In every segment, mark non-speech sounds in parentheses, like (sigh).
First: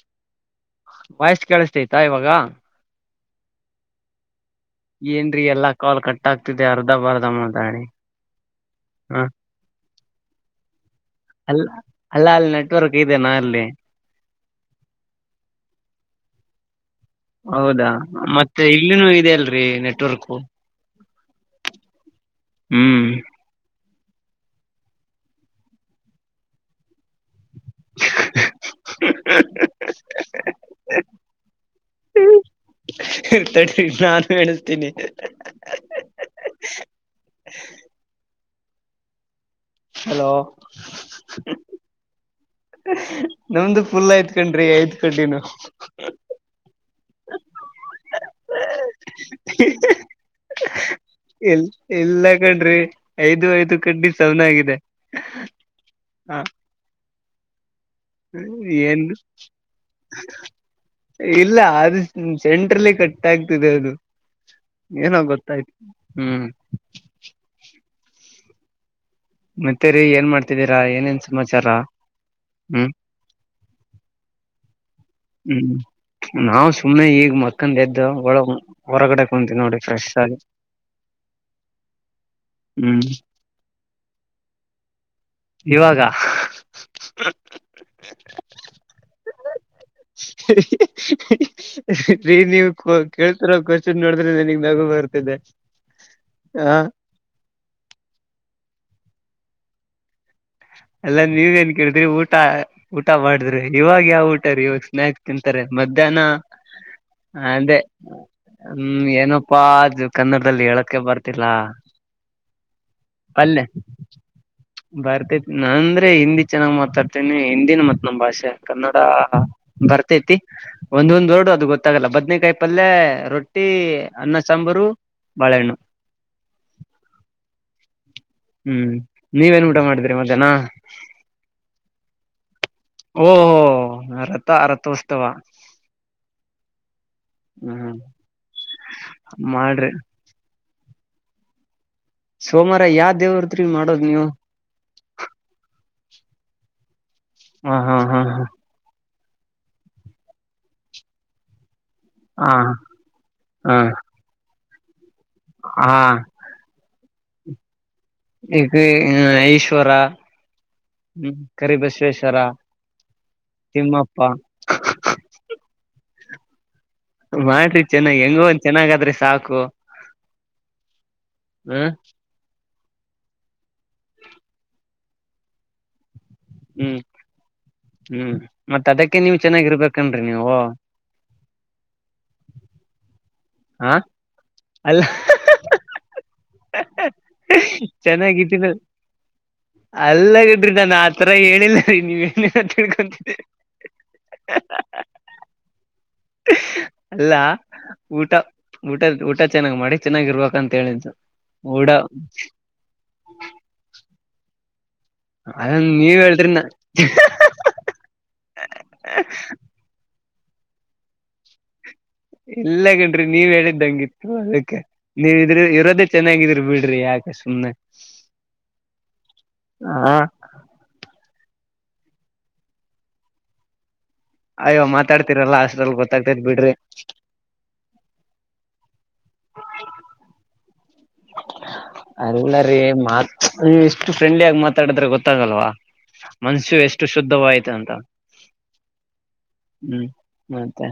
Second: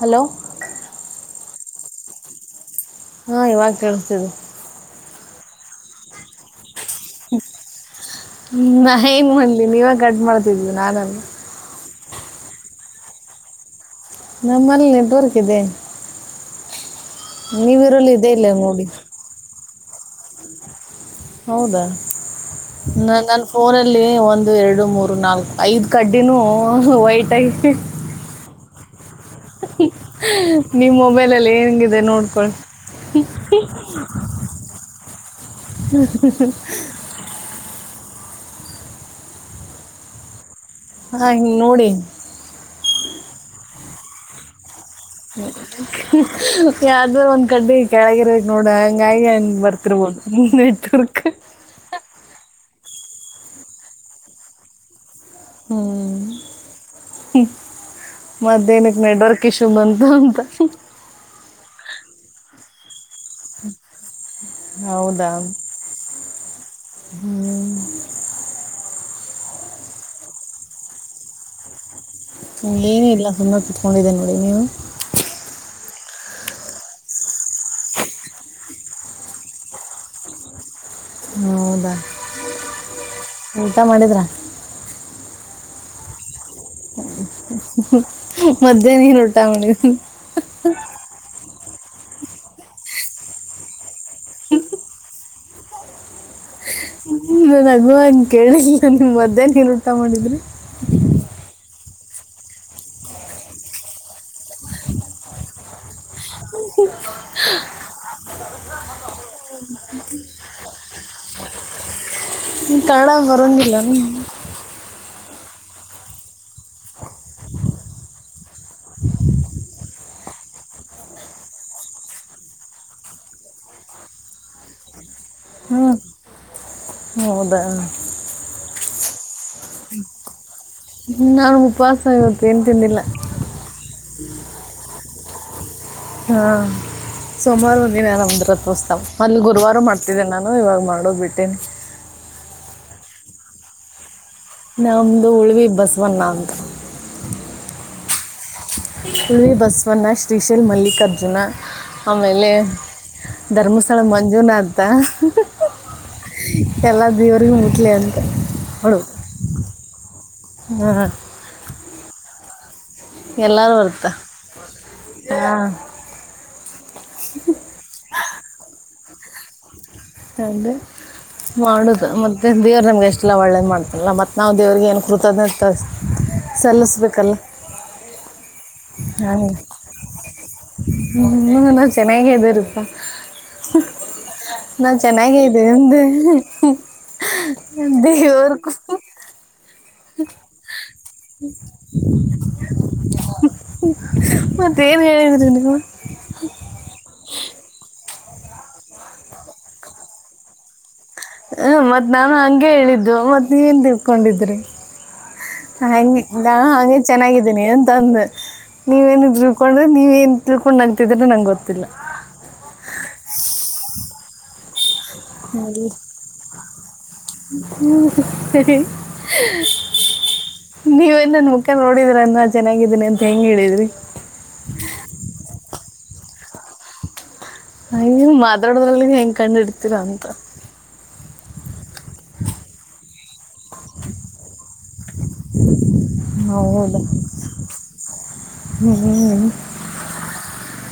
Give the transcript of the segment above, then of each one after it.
Hello voice ಕೇಳಿಸತೈತಾ ಇವಾಗ ಹಾ ಇವಾಗ ಕಳ್ಸಿದ ಏನ್ರಿೀ ಎಲ್ಲ ಕಾಲ್ ಕ ಆಗ್ತ ನಾಿ ಹ ಮಹಂತ ನೀಿವಾಗ ಕಡ್ ಮಾಡ್ತಿದ್ದ ನಾನ ಅಲ್ಲ ಅಲ್ಲ ಅಲ್ಲಿ ನೆಟ್ವರ್ಕ್ ಇದೆನಾ ಅಲ್ಲಿ ನ ಮಲ್ ನಟವಾರ್ಕ ಇೇ ಹೌದಾ ಇಲ್ಲ ಮತ್ತೆ ನೋಡಿ ಇಲ್ಲನು ಇದಲ್ರಿ ನೆಟ್ವರ್ಕು ಹೌದಾ ನ ನನ್ ಫೋನ್ ಎಲ್ಲ ಲ್ಲಿ ಒಂದು ಎರಡು ಮೂರು ನಾಲ್ಕು ಐದ್ ಕಡ್ಡಿನೂ ವೈಟ್ ಆಗಿ ಹ ನಿಮ ಮೊಬೈಲಲ್ಲಿ ಹೆಂಗಿದೆ ನೋಡ್ಕೊಳ್ಳಿ ತಡ್ರಿ ನಾನು ಹೇಳಸ್ತೀನಿ ಹಲೋ ಹಾ ಹ ನೋಡಿ ನಮ್ದು ಪುಲ್ ಆಯ್ತ್ ಕೊಡ್ರಿ ಐಯ್ತ ಅ್ರ ಒಂದ್ ಕಡ್ಡೆ ಕೆಳಗಿರ್ಬೇಕಕ್ ನೋಡ ಹಂಗಾಯ ಹಂಗ ಬರ್ತಿರ್ಬೋದು ನೆಟ್ ವರ್ಕ್ ಎಲ್ ಇಲ್ಲ ಕಣ್ರಿ ಐದು ಐದು ಕಡ್ಡಿ ಸವನಾಗಿದೆ ಹ್ಮ್ ಹ್ಮ್ ಮದೇನಕ್ಕೆ ಏನ್ ನೆಡ್ವರ್ಕ್ ಇಶೂ ಬಂತು ಅಂತ ್ಮ ಸೆಂಟ್ರಲ್ಲೇ ಕಟ್ಟ ಗೊತ್ತಾಗ್ತಿದೆ ಅದು ಏನೋ ಹೌದಾ ಗೊತ್ತಾಯ್ತು ಹ್ಮ್ ಹ್ಮ್. ಮತ್ತೇರಿ ಏನ್ ಮಾಡ್ತಿದ್ದೀರಾ ಏನೇನ್ ಸಮಾಚಾರ ಹ ಹ್ಮ್ ಏನ ಇಲ್ಲ ಸುಮ್ಮ ಕತ್ಕೊಂಡಿದ್ದೇ ನೋಡಿ ನೀವು ಹ್ಮ್ ನಾವವು ಸುಮ್ಮ್ನೆ ಈಗ್ ಮಕ್ಕಂದ ಎದ್ದು ಒಳ ಹೊರಗಡೆ ಕುಂತೀವಿ ನೋಡಿ ಫ್ರೆಶ್ ಆಗಿ ಹೌದಾ ಹ್ಮ್ ಊಟ ಮಾಡಿದ್ರಾ ಇವಾಗ ಮಧ್ಯಾಹ್ನ ನೀನು ಊಟ ಮಾಡಿದ್ರಿ ಹ ರಿ ನೀವು ಕೇಳ್ತರ ಕೋಶನ್ನ್ ನೋಡಿದ್ರೆ ನನಗ್ ನಗು ಬರ್ತಿದೆ ಹ. ನನ್ನ ಅಗುವಗೆ ಕೇಳಲಿಲ್ಲ ನೀವು ಮಧ್ಯಾಹ್ನ ಏನು ಊಟ ಮಾಡಿದ್ರಿ. ಅಲ್ಲ ನೀವ್ ಎನ್ ಕಡ್ರಿ ಊಟ ಊಟ ಮಾಡಿದ್ರಿ ಇವಾಗ್ ಯಾವ್ ಊಟ ರೀ ಇವಾಗ್ ಸ್ನಾಯಕ್ಸ್ ತಿಂತಾರೆ ಮಧ್ಯಾಹ್ನ ಅದೆ ಹ್ಮ್ ಏನಪ್ಪಾ ಅ ಕನ್ನಡ್ದಲ್ಲಿ ಹೇಳಕೆ ಬರ್ತಿಲ್ಲ. ಕನ್ನಡ ಬರೊಂಗಿಲ್ಲ ನಿಮ್ ಬರ್ತೇತಿ ನಾಂದ್ರೆ ಹಿಂದಿ ಚೆನ್ನಾಗ್ ಮಾತಾಡ್ತೇನಿ ಹಿಂದಿನ ಮತ್ ನಮ್ಮ್ ಭಾಷೆ ಕನ್ನಡ ಬರ್ತತಿ ಒಂದೊಂದ್ ವರ್ಡು ಅದು ಗೊತ್ತಾಗಲ್ಲ ಬದ್ನೇಕಾಯಿ ಪಲ್ಯ ರೊಟ್ಟಿ ಅನ್ನ ಸಾಂಬಾರು ಬಾಳೆಹಣ್ಣು. ಹೌದಾ ಹ್ಮ್ ನೀವೇನ್ ಊಟ ಮಾಡಿದ್ರಿ ಮಧ್ಯಾಹ್ನ. ನಾನು ಉಪವಾಸ ಇವತ್ತು ಏನು ತಿಂದಿಲ್ಲ ಓಹೋ ರಥ ರಥೋಸ್ಥಾವ. ಹಾ ಸೋಮ್ವಾರ ದಿನ ನಮ್ದ್ ರಥೋಸ್ತಾವ ಮೊದ್ಲು ಗುರ್ವಾರ ಮಾಡ್ರಿ ಮಾಡ್ತಿದ್ದೇನೆ ನಾನು ಇವಾಗ್ ಮಾಡೋಬಿಟ್ಟೆನ್ ಸೋಮ್ವಾರ ಯಾವ್ ದೇವ್ದ್ರಿ ಮಾಡೋದ್ ನೀವು. ನಮ್ದು ಉಳಿವಿ ಬಸವನ ಅಂತ. ಹಾ ಹಾ ಹಾ ಹಾ ಉಳ್ವಿ ಬಸವಣ್ಣ ಶ್ರೀಶೈಲ್ ಮಲ್ಲಿಕಾರ್ಜುನ. ಆಮೇಲೆ ಹಾ ಹ ಧರ್ಮಸ್ಥಳ ಮಂಜುನಾಥ್ ತ ಹಃ ಹ ಹಾ ಇವರುಗೆ ಮಿಟ್ಲೆ ಅನ್ ಈಗಿ ಈಶ್ವರ ಹ್ಮ ಕರಿಬಸ್ ಕೆಸರಾ ಎಲ್ಲಾರು ವರ್ತ ಹಾ. ಮಾಡ್ರೀ ಚೆ ಹೆಂಗು ಒಂದ್ ಚೆನ್ನಾಗಾದ್ರೆ ಸಾಕು. ಅದೇ ಹಾ ಮಾಡುದು ಮತ್ತೆ ದೇವ್ರ ನಮ್ಗ್ ಎಷ್ಟ್ ಇಲ್ಲ ಒಳ್ಳೇದ್ ಮಾಡ್ತಾನಲ್ಲ ಮತ್ ನಾವ್ ದೇವ್ರರಿಗೆ ಏನ್ ಕೃತಜ್ಞಾತ್ ಕ ಹ್ಮ್ ಸಲ್ಲಿಸ್ಬೇಕಲ್ಲ ಹ್ಮ್ ಮತ್ ಅದಕ್ಕೆ ಹ ನೀವ್ ಚೆನ್ನಾಗಿರ್ಬೇಕನ್ರಿ ನೀವು ಹು ನ ಚೆನ್ನಾಗೆ ಇದಾರಪ್ಪಾ. ಹಾ ನಾವ್ ಚೆನ್ನಾಗೆ ಇದೀವ್ ಅಂದೆ. ಹ್ಮ್ ಹ ಅ ದೇವರ್ ಕುಸ್ ಅಲ್ಲ ಗಿಡ್ರಿ ನಾನ ಆ (unintelligible) ಮತ್ ಏನ್ ಹೇಳಿದ್ರಿ ನೀವು. ಅಲ್ಲ. ಊಟ ಊಟ ಊಟ ಚೆನ್ನಾಗ್ ಮಾಡಿ ಚೆನ್ನಾಗ್ ಇರ್ಬೇಕ್ ಅಂತ ಹೇಳಿದು. ಹ್ಮ ಮತ್ತ್ ನಾನು ಹಂಗೆ ಹೇಳಿದ್ದು ಮತ್ (unintelligible) ಕೊಂಡಿದ್ರಿ ಅದನ್ ನೀವ್ ಹಗೆ ಹೇಳ್ರಿ ನಾ ನ ಹಗೆ ಚೆನ್ನಾಗಿದ್ದೀನಿ ಅಂತಂದೆ ನೀವೇನ್ (unintelligible) ನೀವೇನ್ ತಿಳ್ಕೊಂಡ್ ನಗ್ತಿದ್ರೆ ನಂಗೆ ಗೊತ್ತಿಲ್ಲ. ಇಲ್ಲಗಂನ್ರೀ ನೀವ್ ಹೇಳಿದ್ದಂಗಿತ್ತು ಅದಿಕ್ಕೆ ಯಾಕೆ ನೀವೇನ್ ಸುಮ್ನೆ ಹ (unintelligible) ಅಕ್ಕ ನೋಡಿದ್ರ ಯನ್ನ ಚೆನ್ನಾಗಿದಿನಿ ಅಂತ ಹೆಂಗ ಹೇಳಿದ್ರಿ ಅಯ್ಯೋ ಮಾತಾಡ್ತಿರಲ್ಲ ಅಷ್ಟ್. ಗೊತ್ತಾಗ್ತಾಯಿದ್ ಬಿಡ್ರಿ (unintelligible) ಕಂಡಿಡ್ತೀರಾ ಅಂತ. ಅದಲ್ಲ ರೀ ಮಾತ್ ನೀ ಎಷ್ಟು ಫ್ರೆಂಡ್ಲಿ ಆಗ ಮಾತಾಡಿದ್ರೆ ಗೊತ್ತಾಗಲ್ವಾ. ಮನ್ಷ್ಯು ಹೌದಾ ಎಷ್ಟು ಶುದ್ಧವಾಯ್ತ ಅಂತ ಹ್ಞೂ ಹ್ಮ್ ಮತ್ತೆ.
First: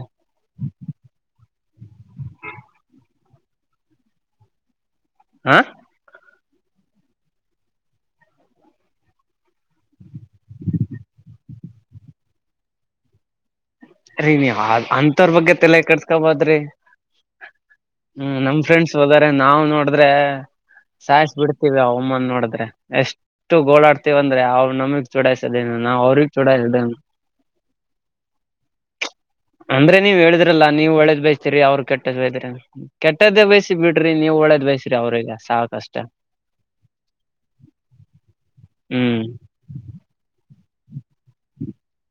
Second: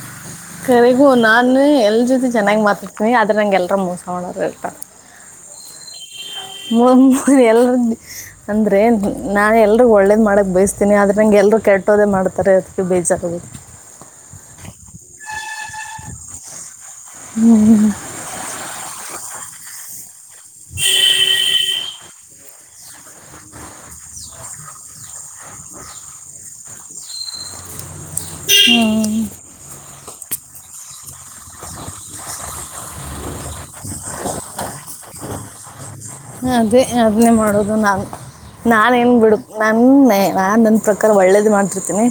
ಕರೆಗೂ ನಾನ್ ಎಲ್ ಜೊತೆ ಚೆನ್ನಾಗಿ ಮಾತಾಡ್ತೀನಿ. ಅದ್. ನಂಗೆಲ್ರು ಮೋಸ ಮಾಡೋರು ಇರ್ತ. (inaudible) (unintelligible) ಎಲ್ರು ಅಂದ್ರೆ ನಾನ್ ಎಲ್ರು ಒಳ್ಳೇದ್ ಮಾಡಕ್ ಬಯಸ್ತೀನಿ ಆದ್ರ ನಂಗೆ ಎಲ್ರುೂ ಕೆಟ್ಟೋದೇ ಮಾಡ್ತಾರೆ ಅದಕ್ಕೆ ಬೇಜಾರು. ರೀ ನೀವು ಅಂತವರ್ ಬಗ್ಗೆ ತಲೆ ಕಟ್ಸ್ಕೊಬದ್ರಿ ಹ್ಮ್ ನಮ್ ಫ್ರೆಂಡ್ಸ್ (unintelligible) ನಾವ್ ನೋಡಿದ್ರೆ ಸಾಯಸ್ ಬಿಡ್ತೀವಿ ಅವ ಒಮ್ಮನ್ ನೋಡ್ರೆ ಎಷ್ಟು ಗೋಳಾಡ್ತಿವಂದ್ರೆ ಅವ್ರು ನಮಗ್ ಚೂಡಾಯ್ಸದೇನು ನಾವ್ ಅವ್ರಿಗ್ ಚೂಡಾಯಸದೇನು. ಹ್ಮ್. ಅಂದ್ರೆ ನೀವ್ ಹೇಳಿದ್ರಲ್ಲಾ ನೀವು ಒಳ್ಳೇದ್ ಬಯಸ್ತೀರಿ ಅವ್ರ ಕೆಟ್ಟದ್ ಬೈದ್ರಿ ಕೆಟ್ಟದ್ದೇ ಬಯಸಿ ಬಿಡ್ರಿ ನೀವು ಒಳ್ಳೇದ್ ಬೈಸ್ರಿ ಅವ್ರಿಗೆ ಸಾಕ್ ಅಷ್ಟೇ. ಅದೇ ಅದನ್ನೇ ಮಾಡುದು ನಾನು ನಾನೇನ್ ಹ್ಮ್ ಬಿಡು ನನ್ನ ನಾನಂತ. ಒಳ್ಳೇದ್ ಮಾಡ್ತಿರ್ತೀನಿ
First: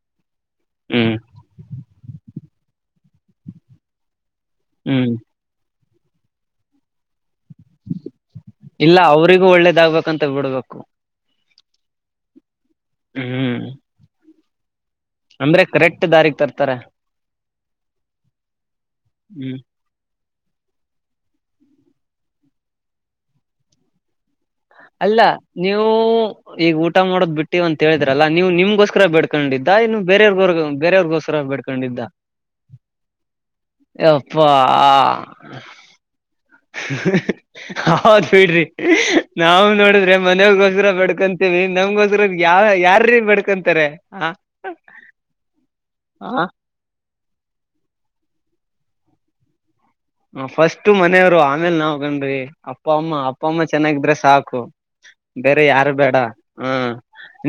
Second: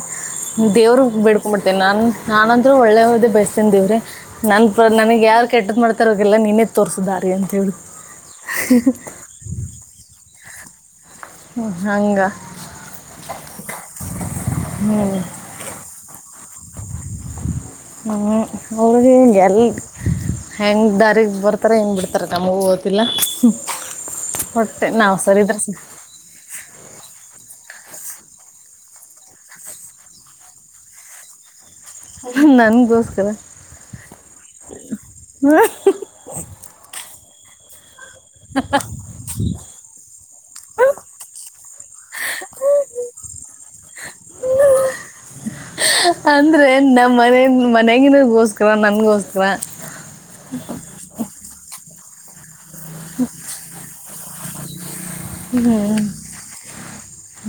ದೇವ್ರ ಹ್ಮ್ ಬೆಡ್ಕೊ ಬಿಡ್ತೀನಿ ನಾನು. ನಾನಂದ್ರೂ ಒಳ್ಳೆ ಹೋದೆ ಬಯಸಿತೀನಿ ದೇವ್ರೇ ನನ್ಪ್ರ ಹ್ಮ್ ನನಗ್ ಯಾರ ಕೆಟ್ಟದ ಮಾಡ್ತ. ಅವ್ರ್ಗೆಲ್ಲ ನೀನೇ ತೋರಿಸು ದಾರಿ ಅಂತ (unintelligible) ಅವ್ರರಿಗು ಒಳ್ಳೇದಾಗ್ಬೇಕಂತ ಬಿಡ್ಬೇಕು. ಹ್ಮ ಹಂಗ. ಹ್ಮ್. ಅಂದ್ರೆ ಕರೆಕ್ಟ್ ದಾರಿ ತರ್. ತರೆ ಹ್ಮ್ (unintelligible) ಹೆಂಗ ದಾರಿಗ ಬರ್ತಾರ ಹೆಂಗ ಬಿಡ್ತಾರೊ ನಮಗೂ ಗೊತ್ತಿಲ್ಲಾ ಹ್ಮ್. ಅಲ್ಲ ನೀವು ಈಗ ಊಟ ಮಾಡೋದ್ ಬಿಟ್ ಟಿವ ಅಂತ ಹೇಳಿದ್ರಲ್ಲ ನೀವು ನಿಮ್ಗೋಸ್ಕರ ಬೇಡ್ಕೊಂಡಿದ್ದ ಏನ ಬೇರವ್ರಗ ಬೇೆರೆವರ್ಗೋಸ್ಕರ ಬೇಡ್ಕೊಂಡ್ ಕಂಡಿದ್ದ ನನ್ಗೋಸ್ಕರ ಯಪ್ಪಾ. ಹಾ. ಹೌದ ಬಿಡ್ರಿ. ನಾವು ನೋಡಿದ್ರೆ ಮನೆವ್ರಗೋಸ್ತಾರ ಬಡ್ಕೊಂತೇವಿ ನಮಗೋಸ್ರ ಯಾವ ಯಾರ್ರೀ ಬೇಡ್ಕೊಂತಾರೆ ಆ ಹ. ಮನ ಮನ್ಯಾಗೀನಾರ ಗೋಸ್ಕರ ನನ್ಗೋಸ್ಕರ. ಹ ಫಸ್ಟು ಮನೆಯವ್ರು ಆಮೇಲೆ ನಾವ್. (inaudible) ಅಪ್ಪ ಅಮ್ಮ ಅಪ್ಪಮ್ಮ ಚೆನ್ನಾಗಿದ್ರೆ ಸಾಕು ಬೇರೆ ಯಾರು ಹ್ಮ್ ಬೇಡ ಹ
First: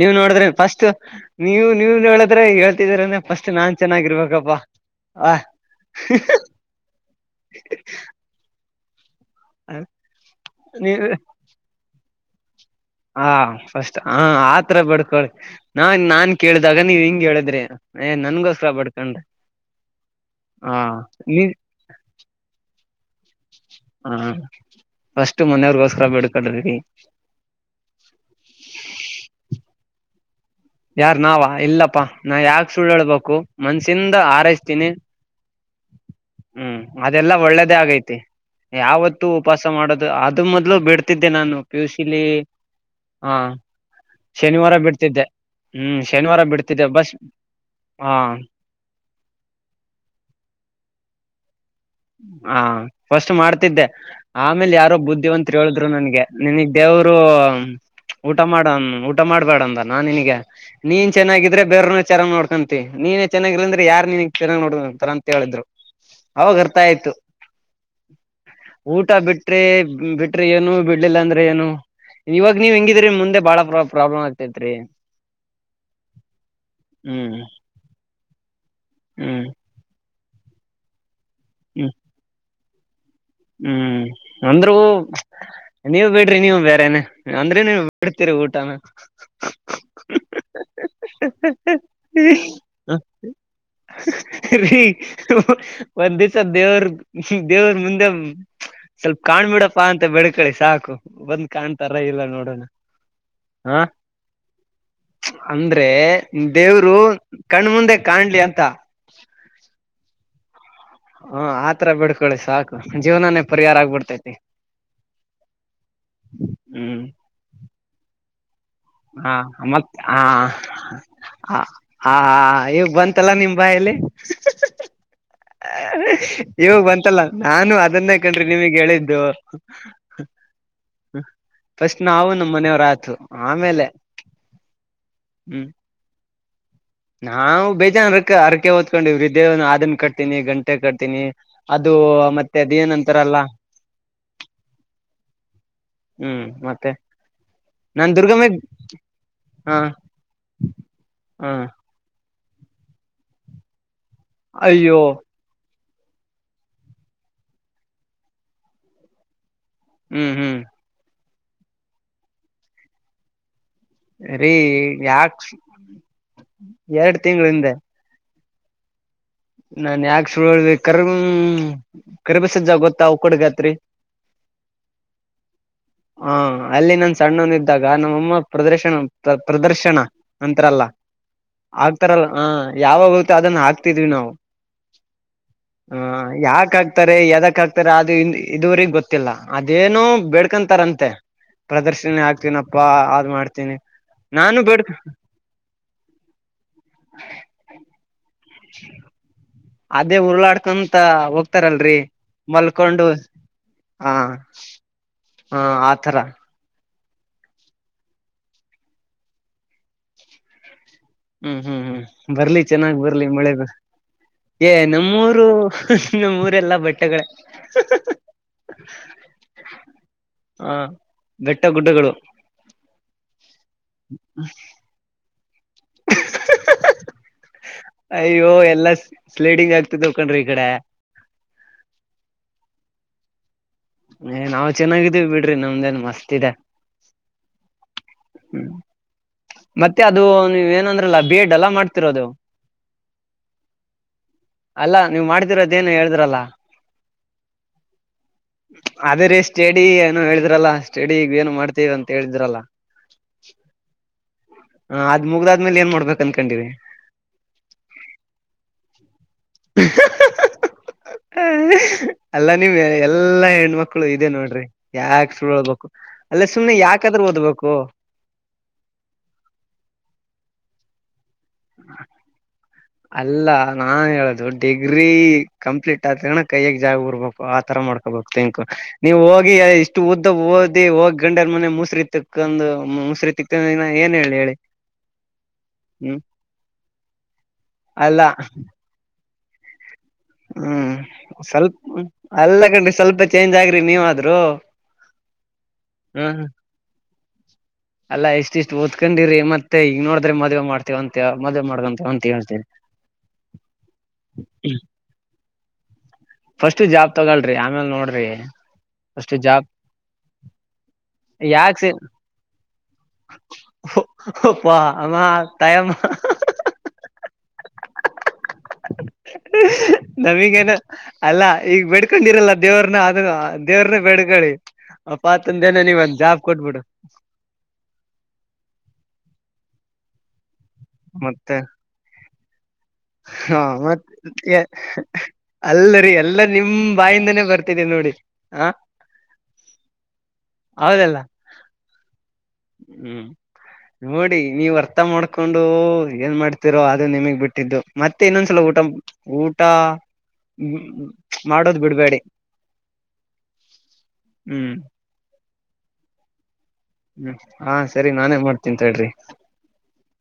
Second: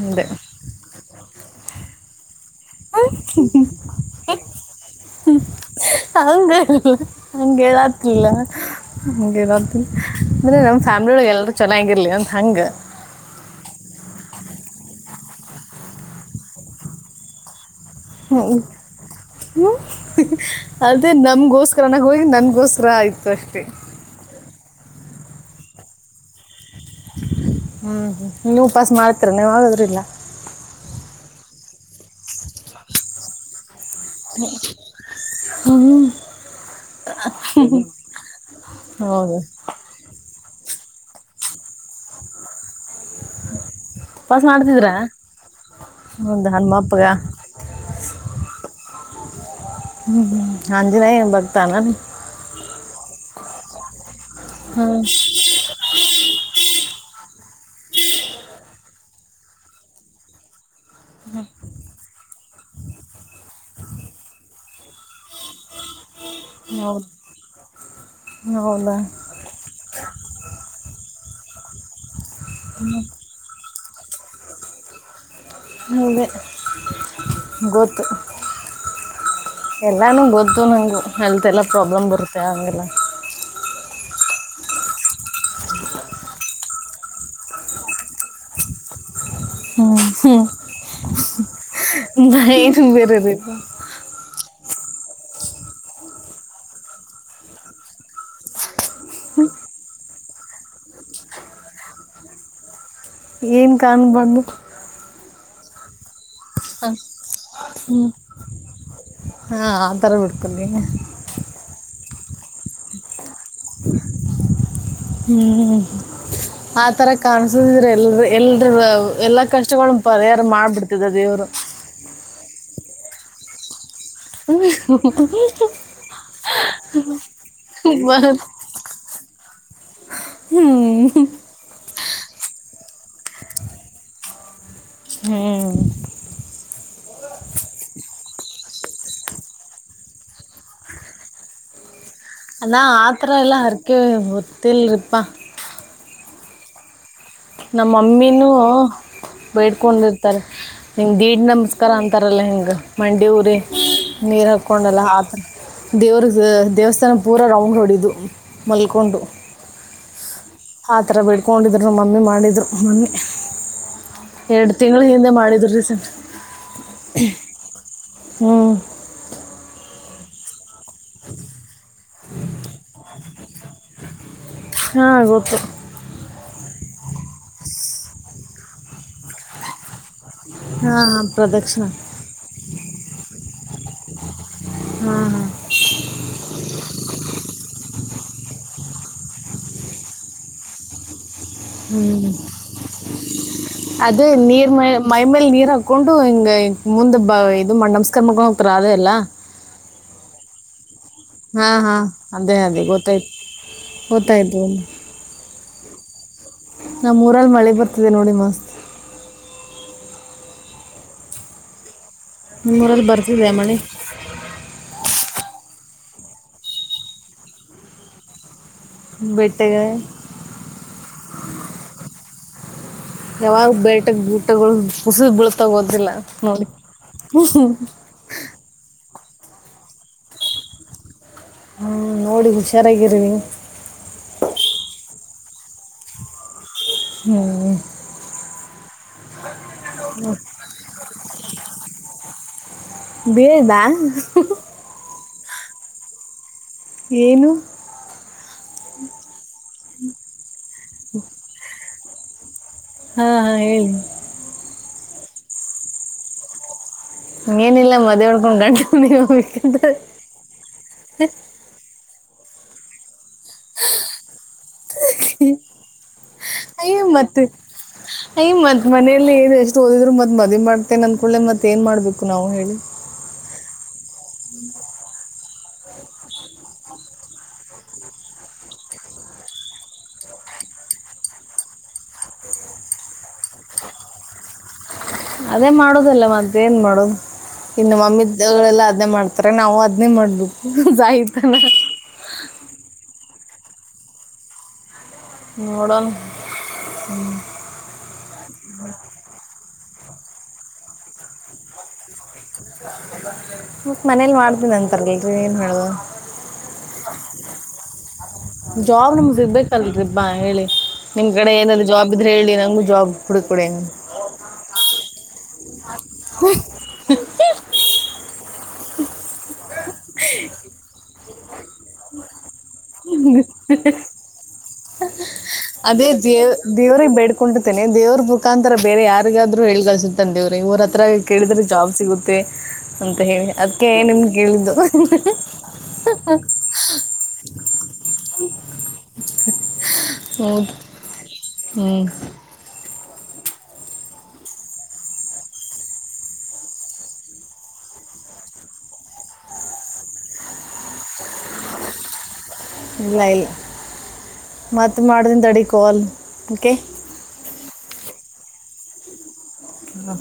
ನೀವು್ ಅದೇ ನೋಡಿದ್ರೆ ಫಸ್ಟ್ ನೀವು ನೀವು ನೋಡಿದ್ರೆ ಹೇಳ್ತಿದೀರ ಅಂದ್ರೆ ಫಸ್ಟ್ ನಾನ್ ಚೆನ್ನಾಗಿರ್ಬೇಕಪ್ಪಾ. ಹ. (unintelligible) ಇಲ್ಲಾ. ಹ ಅಂದ್ರೆ ನಮ್ ನೀ ಫ್ಯಾಮಿಲಿ ಒಳಗ್ ಎಲ್ಲರೂ ಚೆನ್ನಾಗಿರ್ಲಿ ಅನ್ ಹಂಗ್. ಹಾ ಫಸ್ಟ್ ಹ ಆತರ ಬೇಡ್ಕೊಳಿ ನಾ ನಾನ್ ಕೇಳಿದಾಗ ನೀವ್ ಹಿಂಗ ಹೇಳಿದ್ರಿ. ಏ ನನ್ಗೋಸ್ಕರ ಬಡ್ಕೊಂಡ್ರಿ ಹ್ಮ್ಮ ಹ ಅದೇ ನೀ ನಮ್ಗೋಸ್ಕರನ ಹೋಗಿ ನನ್ಗೋಸ್ಕರ ಆಯ್ ತು ಅಷ್ಟೆ. ಹಾ ಫಸ್ಟ್ ಮನೆಯವ್ರಗೋಸ್ಕರ ಬೇಡ್ಕಡ್ರಿ. ಹ್ಮ್ ಹ್ಮ್ ನೀ ಉಪಾಸ ಮಾಡ್ತೀರಿ ಏನ ಯಾವಾಗಾದ್ರ ಇಲ್ಲ. ಯಾರ್ ನಾವ ಇಲ್ಲಪ್ಪಾ ನಾ ಯಾಕ ಸುಳ್ಳ ಹೇಳ್ಬೇಕು ಮನ್ಸಿಂದ ಆರೈಸ್ತೀನಿ ಹ್ಞೂ ಹ್ಮ್ ಅದೆಲ್ಲಾ ಒಳ್ಳೇದೇ ಆಗೈತಿ ಯಾವತ್ತುೂ ಹೌದು ಉಪವಾಸ ಮಾಡೋದು ಆದ ಅದು ಮೊದ್ಲು ಬಿಡ್ತಿದ್ದೆ ನಾನು ಪಿ ಯು ಸಿ ಲಿ. ಹಾ ಉಪವಾಸ ಶನಿವಾರ ಮಾಡ್ತಿದ್ರಾ ಬಿಡ್ತಿದ್ದೆ. ಹ್ಮ ಶನಿವಾರ ಹೌದಾ ನಮ್ಮ ಬಿಡ್ತಿದ್ದ ಅಪ್ಪಗ ಬಸ್ ಹಾ. ಹ್ಮ್ ಹ್ಮ್ ಆಂಜನೇಯನ ಬಕ್ ಹಾ ಫಸ್ಟ್ ಮಾಡ್ತಿದ್ದೆ ಆಮೇಲೆ ಯಾರೋ ಹ್ಮ್ ಬುದ್ಧಿವಂತ್ರ ಹೇಳಿದ್ರು ನನ್ಗೆ ನಿನಗ್ ದೇವರು. ಊಟ ಮಾಡಣ ಊಟ ಮಾಡ್ಬೇಡಂದ ನೀನಗ ನೀನ್ ಚೆನ್ನಾಗಿದ್ರೆ ಬೇರನ ಚೆನ್ನಾಗ್ ನೋಡ್ಕೊಂತಿ ನೀನೇ ಚೆನ್ನಾಗಿಲಂದ್ರೆ ಯಾರಾರ್ ನೀಿನಗ್ ಚೆನ್ನಾಗ್ ನೋಡ್ಕೊಂತಾರ ಅಂತ ಹೇಳಿದ್ರು ಅವಾಗ. ರ್ಥಾ ಹೌದು ಆಯ್ತು ಹೌದಾ ಊಟ ಬಿಟ್ರೆ ಬಿಟ್ರೆ ಏನು ಬಿಡ್ಲಿಲ್ಲ ಅಂದ್ರೆ. ದ್ರೆ ಏನು. ಇವಾಗ ನೀವ ಹೆಂಗಿದ್ರೆ ಮುಂದೆ ಬಾಳ ಪ್ರ ಪ್ರಾಬ್ಲಮ್ ಆಗ್ತತ್ ರಿ. ಹಂಗೆ ಗೊತ್ತು. ಹ್ಮ್ ಎಲ್ಲಾನು. (unintelligible) (unintelligible) ಹೆಲ್ತ್ ಎಲ್ಲ ಹ್ಮ್ ಪ್ರಾಬ್ಲಮ್ ಬರುತ್ತೆ ಅಗೆ. (unintelligible) ಹ್ಮ್ ಅಂದ್ರು ನೀವು ಬಿಡ್ರಿ ನೀವು ಬೇರೆನೆ ಅಂದ್ರೆ ನೀ ಬಿಡ್ತೀರಿ ಊಟನ. ಹ್ಮ್ ಹ್ಮ (unintelligible) ಒಂದು ದಿವಸ ದೇವರು ದೇವರ್ ಮುಂದೆ. (inaudible) ಸ್ವಲ್ಪ ಕಾಣ್ಬಿಡಪ್ಪಾ ಅಂತ ಬೇಡಿಕೋ. ಬೇಡಕೋಳಿ ಸಾಕು ಬಂದ್ ಕಾಣ್ತಾರ ಇಲ್ಲ ನೋಡೋಣ. ಏನು ಹ ಕಾಣುತ್ತೆ ಬಂದು. ಅಂದ್ರೆ. ದೇವ್ರು ಕಣ್ಮುಂದೆ ಕಾಣ್ಲಿ ಅಂತ. (unintelligible) ಹ ಆತರ ಬೇಡ್ಕೊಳ್ಳಿ ಸಾಕು ಜೀವನಾನೇ. ಪರಿಹಾರ ಆಗ್ಬಿಡ್ತೈತಿ ಹ್ಮ್ ಹ್ಮ್ ಆತರ ಕಾಣ್ಸುದಿದ್ರ ಎಲ್ಲರೂ. (unintelligible) ಅ ಹಾ ಎಲ್ಲಾ ಕಷ್ಟಗಳ ಮತ್ ಹಾ ಪರಿಹಾರ ಮಾಡ್ಬಿಡ್ತಿದ ದೇವ್ರು. ಈಗ ಬಂತಲ್ಲಾ ನಿಮ್ಮ್ ಬಾಯಲ್ಲಿ. (unintelligible) ಹ್ಞೂ ಇವಾಗ ಬಂತಲ್ಲ ನಾನು ಅದನ್ನೇ ಕಂಡ್ರಿ ನಿಮಗ್ ಹೇಳಿದ್ದು. ಹ್ಞೂ ನಾವು ನಮ್ಮ್ ಮನೆಯವ್ರ ಆತು. ಆಮೇಲೆ. ಹ್ಮ್. ನಾವು ಬೇಜಾನ. ಅರಕೆ ಹೊತ್ಕೊಂಡಿವ್ರಿ (unintelligible) ಕಟ್ತೀನಿ ಗಂಟೆ ಕಟ್ತೀನಿ ಅದು. ಮತ್ತೆ ಅಲ್ಲ ಆತರ ಅದೇನಂತಾರಲ್ಲ ಎಲ್ಲಾ ಅರ್ಕೆ ಹೊತಿಲ್ರಪ್ಪ. ಹ್ಮ್ ಮತ್ತೆ. ನಾನ್ ನಮ್ಮಮ್ಮಿನೂ ದುರ್ಗಮ್ಮೆಗ್ ಹಾ ಬೇಡ್ಕೊಂಡಿರ್ತಾರೆ ನಿಮ ದೀಡ್ ಹಾ ನಮಸ್ಕಾರ ಅಂತ. ತಾರಲ್ಲ ಹಿಂಗ ಮಂಡಿ ಊರಿ. ನೀರು ಹಾಕ್ಕೊಂಡಲ್ಲ ಅಯ್ಯೋ ಆ ಥರ. ದೇವ್ರ ದೇವಸ್ಥಾನ ಪೂರ ರೌಂಡ್ ಒಡಿಯದು ಮಲ್ಕೊಂಡು. ಹ್ಮ್ ಹ್ಮ್ ಆ ಥರ ಬೇಡ್ಕೊಂಡಿದ್ರು ನಮ್ಮ ಮಮ್ಮಿ ಮಾಡಿ. ಮಾಡಿದ್ರು ಮೊನ್ನೆ. ರೀ ಎರಡು ತಿಂಗಳ ಹಿಂದೆ ಯಾಕ್ ಮಾಡಿದ್ರು ರೀ ಸರ್ ಎರಡ್ ತಿಂಗಳ ಹಿಂದೆ ಹ್ಮ್ ನಾನ್ ಯಾಕ ಶುರು ಹಳ್ಬೇಕರ ಕರಿಬಿಸಿದ ಜಾಗತ್ತ ಅವಕಡ್ಗತ್ರಿ ಹಾ ಗೊತ್ತ ಹಾ ಅಲ್ಲಿ ನನ್ ಸಣ್ಣವನ ಇದ್ದಾಗ ನಮ್ಮಮ್ಮ ಪ್ರದರ್ಶನ ಪ್ರ ಪ್ರದರ್ಶನ ಅಂತರಲ್ಲ ಹಾಂ ಹಾಂ ಪ್ರದಕ್ಷಿಣೆ ಆಗ್ತಾರಲ್ಲ ಹ ಯಾವಾಗ ಅದನ್ನ ಹಾಕ್ತಿದ್ವಿ ನಾವು ಹ್ಮ್ ಹ್ಮ ಹ ಯಾಕ ಆಗ್ತಾರೆ ಯದಕ್ ಆಗ್ತಾರೆ ಅದು ಇದುವರಿಗ್ ಗೊತ್ತಿಲ್ಲ ಅದೇನ ಬೆಡ್ ಕಂತರಂತೆ ಪ್ರದರ್ಶನಿ ಹ್ಞೂ ಆಗ್ತನಪ್ಪಾ ಮಾಡ ಅದೇ ನೀರ್ ಮ ಮೈ ಮೇಲ್ ನೀರ್ ಹಾಕೊಂಡು ಹಿಂಗ ಮುಂದ ಬ ಇದು ನಮಸ್ಕಾರ ಮ ತ್ರರ ಅದೇ ಅಲ್ಲ ಅದೇ ಉರುಳಾಡ್ಕನ್ ಮತ್ತ ಹಾಂ ಹೋಗ್ತಾರಲ್ರರಿ ಹಾಂ ಅದೇ ಅದೇ ಮಲ್ಕೊಂಡು ಗೊತ್ತಾಯ್ತು ಹ ಓದ್ತಾ ಇದ್ವು ಹಾ ಆತರ ನಮ್ಮೂರಲ್ಲಿ ಮಳೆ ಬರ್ತಿದೆ ನೋಡಿ ಮಸ್ತ್ ಹ್ಮ್ ಹ್ಮ್ ಹ್ಮ್ ಬರ್ಲಿ ಚೆನ್ನಾಗ್ ನಿಮ್ಮೂರಲ್ಲಿ ಬರ್ಲಿ ಬರ್ತಿದೆ ಮಳೆ ಏ ನಮ್ಮೂ ನಮ್ಮ್ೂರೆಲ್ಲಾ ಬಟ್ಟೆಗಳ ಬೆಟ್ಟಗೆ ಹ ಘಟ್ಟ ಗುಡ್ಡಗಳು ಯಾವಾಗ ಬೇಟಕ್ ಬಊಟಗಳು ಕುಸಿದ್ ಬಿಳತಗೋದಿಲ್ಲ ನೋಡಿ ಅಯ್ಯೋ ಎಲ್ಲಾ ಸ್ಲೈಡಿಂಗ್ ಆಗ್ತತಿ ತಕೊಂಡ್ರಿ ಈ ಕಡೆ ಹ್ಮ್ ನೋಡಿಗ ಹುಷಾರಾಗಿಿರಿ ನಾವು ಚೆನ್ನಾಗಿದೀವಿ ಬಿಡ್ರಿ ನಮ್ದೇನ್ ಮಸ್ತ್ ಇದೆ ಹ್ಮ್ (inaudible) ಮತ್ತೆ ಅದು ನೀವ ಏನಂದ್ರಲ್ಲ ಬೇಡ್ ಎಲ್ಲ ಮಾಡ್ತೀ ಉತರೋದು ಬರೆ ಬಾ ಿರದೇಏ ಹೇಳಿದ್ರಲ್ಲಾ ಏನು ಅದೇ ರೀ ಸ್ಟೇಡಿ ಏನೋ ಹೇಳಿದ್ರಲ್ಲ ಸ್ಟಡಿೀಗ ಏನು ಮಾಡ್ತೀವಿ ಅಂತ ಹೇಳಿದ್ರಲ್ಲ ಹಾ ಹಾ ಹೇಳಿ ಹ ಅದ ಮುಗ್ದಾದ್ಮೇಲೆ ಏನ್ ಮಾಡ್ಬೇಕು ಅನ್ಕೊಂಡಿವಿ ಏನಿಲ್ಲ ಮದೇವೆ ಮಾಡ್ಕೊಂಡ ಗಂಡ ಮನಿ ಹೋಗಬೇಕು ಅಂಕೊಂಡಿದಿನಿ ಅಲ್ಲಾ ನಿಮ್ ಎಲ್ಲಾ ಹೆಣ್ಮಕ್ಳು ಇದೆ ನೋಡ್ರಿ ಯಾಕ ಸುಳ್ಳ್ಬೇಕು ಅಲ್ಲ ಸುಮ್ಮನೆ ಯಕಾದ್ರೂ ಓದಬೇಕು ಅಯ ಮತ್ತ್ ಮನೇಲಿ ಎಷ್ಟು ಓದಿದ್ರು ಮತ್ ಮ ದೀ ಮಾಡ್ತ ನಂತ ಹೊಳ್ಳೆ ಮತ್ತ ಏನು ಮಾಡಬೇಕು ನಾವು ಹೇಳಿ ಅಲ್ಲ ನಾನ್ ಹೇಳುದು ಡಿಗ್ರಿ ಕಂಪ್ಲೀಟ್ ಆದನ ಕೈಯ್ಯಗ್ ಜಾಗ ಉರ್ಬೇಕು ಆತರ ಮಾಡ್ಕೊಬು ತಿೆಂಕು ನೀವ್ ಹೋಗಿ ಇಷ್ಟು ಉದ್ದ ಓದಿ ಹೋಗಿ ಗಂಡ್ಯಲ್ ಮನೆ ಮುಸ್ರಿತ್ತಕ್ಂದು ಮುಸರಿತಿಕ್ ಏನ್ ಹೇಳಿ ಹೇಳಿ ಅದೇ ಹ್ಮ್ ಮಾಡೋುದಲ್ಲ ಮದೆ ಏನ್ ಮಾಡೋುದು ಇನ್ನು ಅಲ್ಲ ಮಮ್ಮಿವಗಳೆಲ್ಲ ಅದ್ ಮಾಡ್ತಾರೆ ನಾವು ಅದ ಮಾಡ್ದು ಹ್ಮ್ ಜಹಿತಲ್ಲ ಸ್ವಲ್ಪ ಅಲ್ಲ ಕಣ್ರಿ ಸ್ವಲ್ಪ ಚೇಂಜ್ ಆಗ್ರಿ ನೀವಾದ್ರುೂ ನೋಡೋಣ ಹ್ಮ್ ಅಲ್ಲಾ ಇಷ್ಟ ಇಷ್ಟ್ ಓದ್ಕೊಂಡಿರಿ ಮತ್ ಮತ್ತೆ ಈಗ ನೋಡಿದ್ರೆ ಮದ್ವೆ ಮಾಡ್ತೇವ ಅಂತ ಮದ್ ಮಾಡಕಂತೇವ ಅಂತ ಹೇಳ್ತಿ ಮತ್ ಮನೇಲ್ ಮಾಡ್ದಿನನ ಅಂತಾರಲ್ರಿ ಏನ್ ಹ ಫಸ್ಟ್ ಜಾಬ್ ತಗೋಲ್್ರಿ ಆಮೇಲ್ ನೋಡ್ರಿ ಜಾಬ್ ನಮ ಫಸ್ಟ್ ಜಾಬ್ ಸಿರ್ಬೇಕಲ್ರಿ ಬಾ ಹೇಳಿ ನಿಮ್ ಕಡೆ ಯಾಕ್ ಏನಾದ್ರೂ ಸಿ ಜಾಬ್ ಇದ್ರೆ ಹೇಳಿ ನಂಗಗು ಜಾಬ್ ಕುಡ ಕೊಡಿ ಅಪ್ಪಾ ಅಮ್ಮ ತಾಯಮ್ಮ ಹ ನಮಗೇನು ಅಲ್ಲ ಈಗ ಬಿಡ್ಕೊಂಡಿರಲ್ಲ ದೇವ್ರನ್ನ ಅದನ್ನು ದೇವ್ರ್ದ ಬೆೇಗಿ ಅ ಅದೇ ದೇವ್ ದೇವ್ರಿಗೆ ಬೇಡ್ಕೊಂಡಿರ್ತೇನೆ ದೇವ್ರ ಮುುಖಾಂತರ ಬೇರೆ ಯಾರಿಗಾದ್ರು ಹ ಗ ತಂದ ಇವರ ಹತ್ರ ಮತ್ತೆ ಕೇಳಿದರೆೆ ಜಾಬ್ ಸಿಗುತ್ತೆ ಅಂತ ಹೇಳಿ ಹ ಅದಕ್ಕೆ ಮತ್ ನಿಮ್ಗೆ ಕೇಳಿದ್ದು ಅಲ್ಲರಿ ಎಲ್ಲಾ ನಿಮ್ ಬಾಯಿಂದಾನೇ ಬರ್ತಿದೆ ನೋಡಿ ಹ ಹ್ಮ್ ಹೌದಲ್ಲ ಹ್ ಹ್ಮ್ ನೋಡಿ ನೀವ್ ಅರ್ಥ ಮಾಡ್ಕೊಂಡು ಏನ್ ಮಾಡ್ತಿೀರೋ ಅದುೇ ನಿಮಗ್ ಬಿಟ್ಟಿದ್ದು ಮತ್ತೆ ಇನ್ನೊಂದ್ಸಲ ಊಟ ಊಟ ಮಾಡೋದು ಬಿಡ್ಬೇಡಿ ಇಲ್ಲ ಇಲ್ಲ ಹ್ಮ್ ಮತ್ತ ಮಾಡ್ತೀನಿ ತಡಿ ಕಲ್ ಓಕೆ ಹ್ಮ್ ಹಾ ಸರಿ ನಾನೇ ಮಾಡ್ತೀನ್ಂತ ತಡ್ರಿ ಹ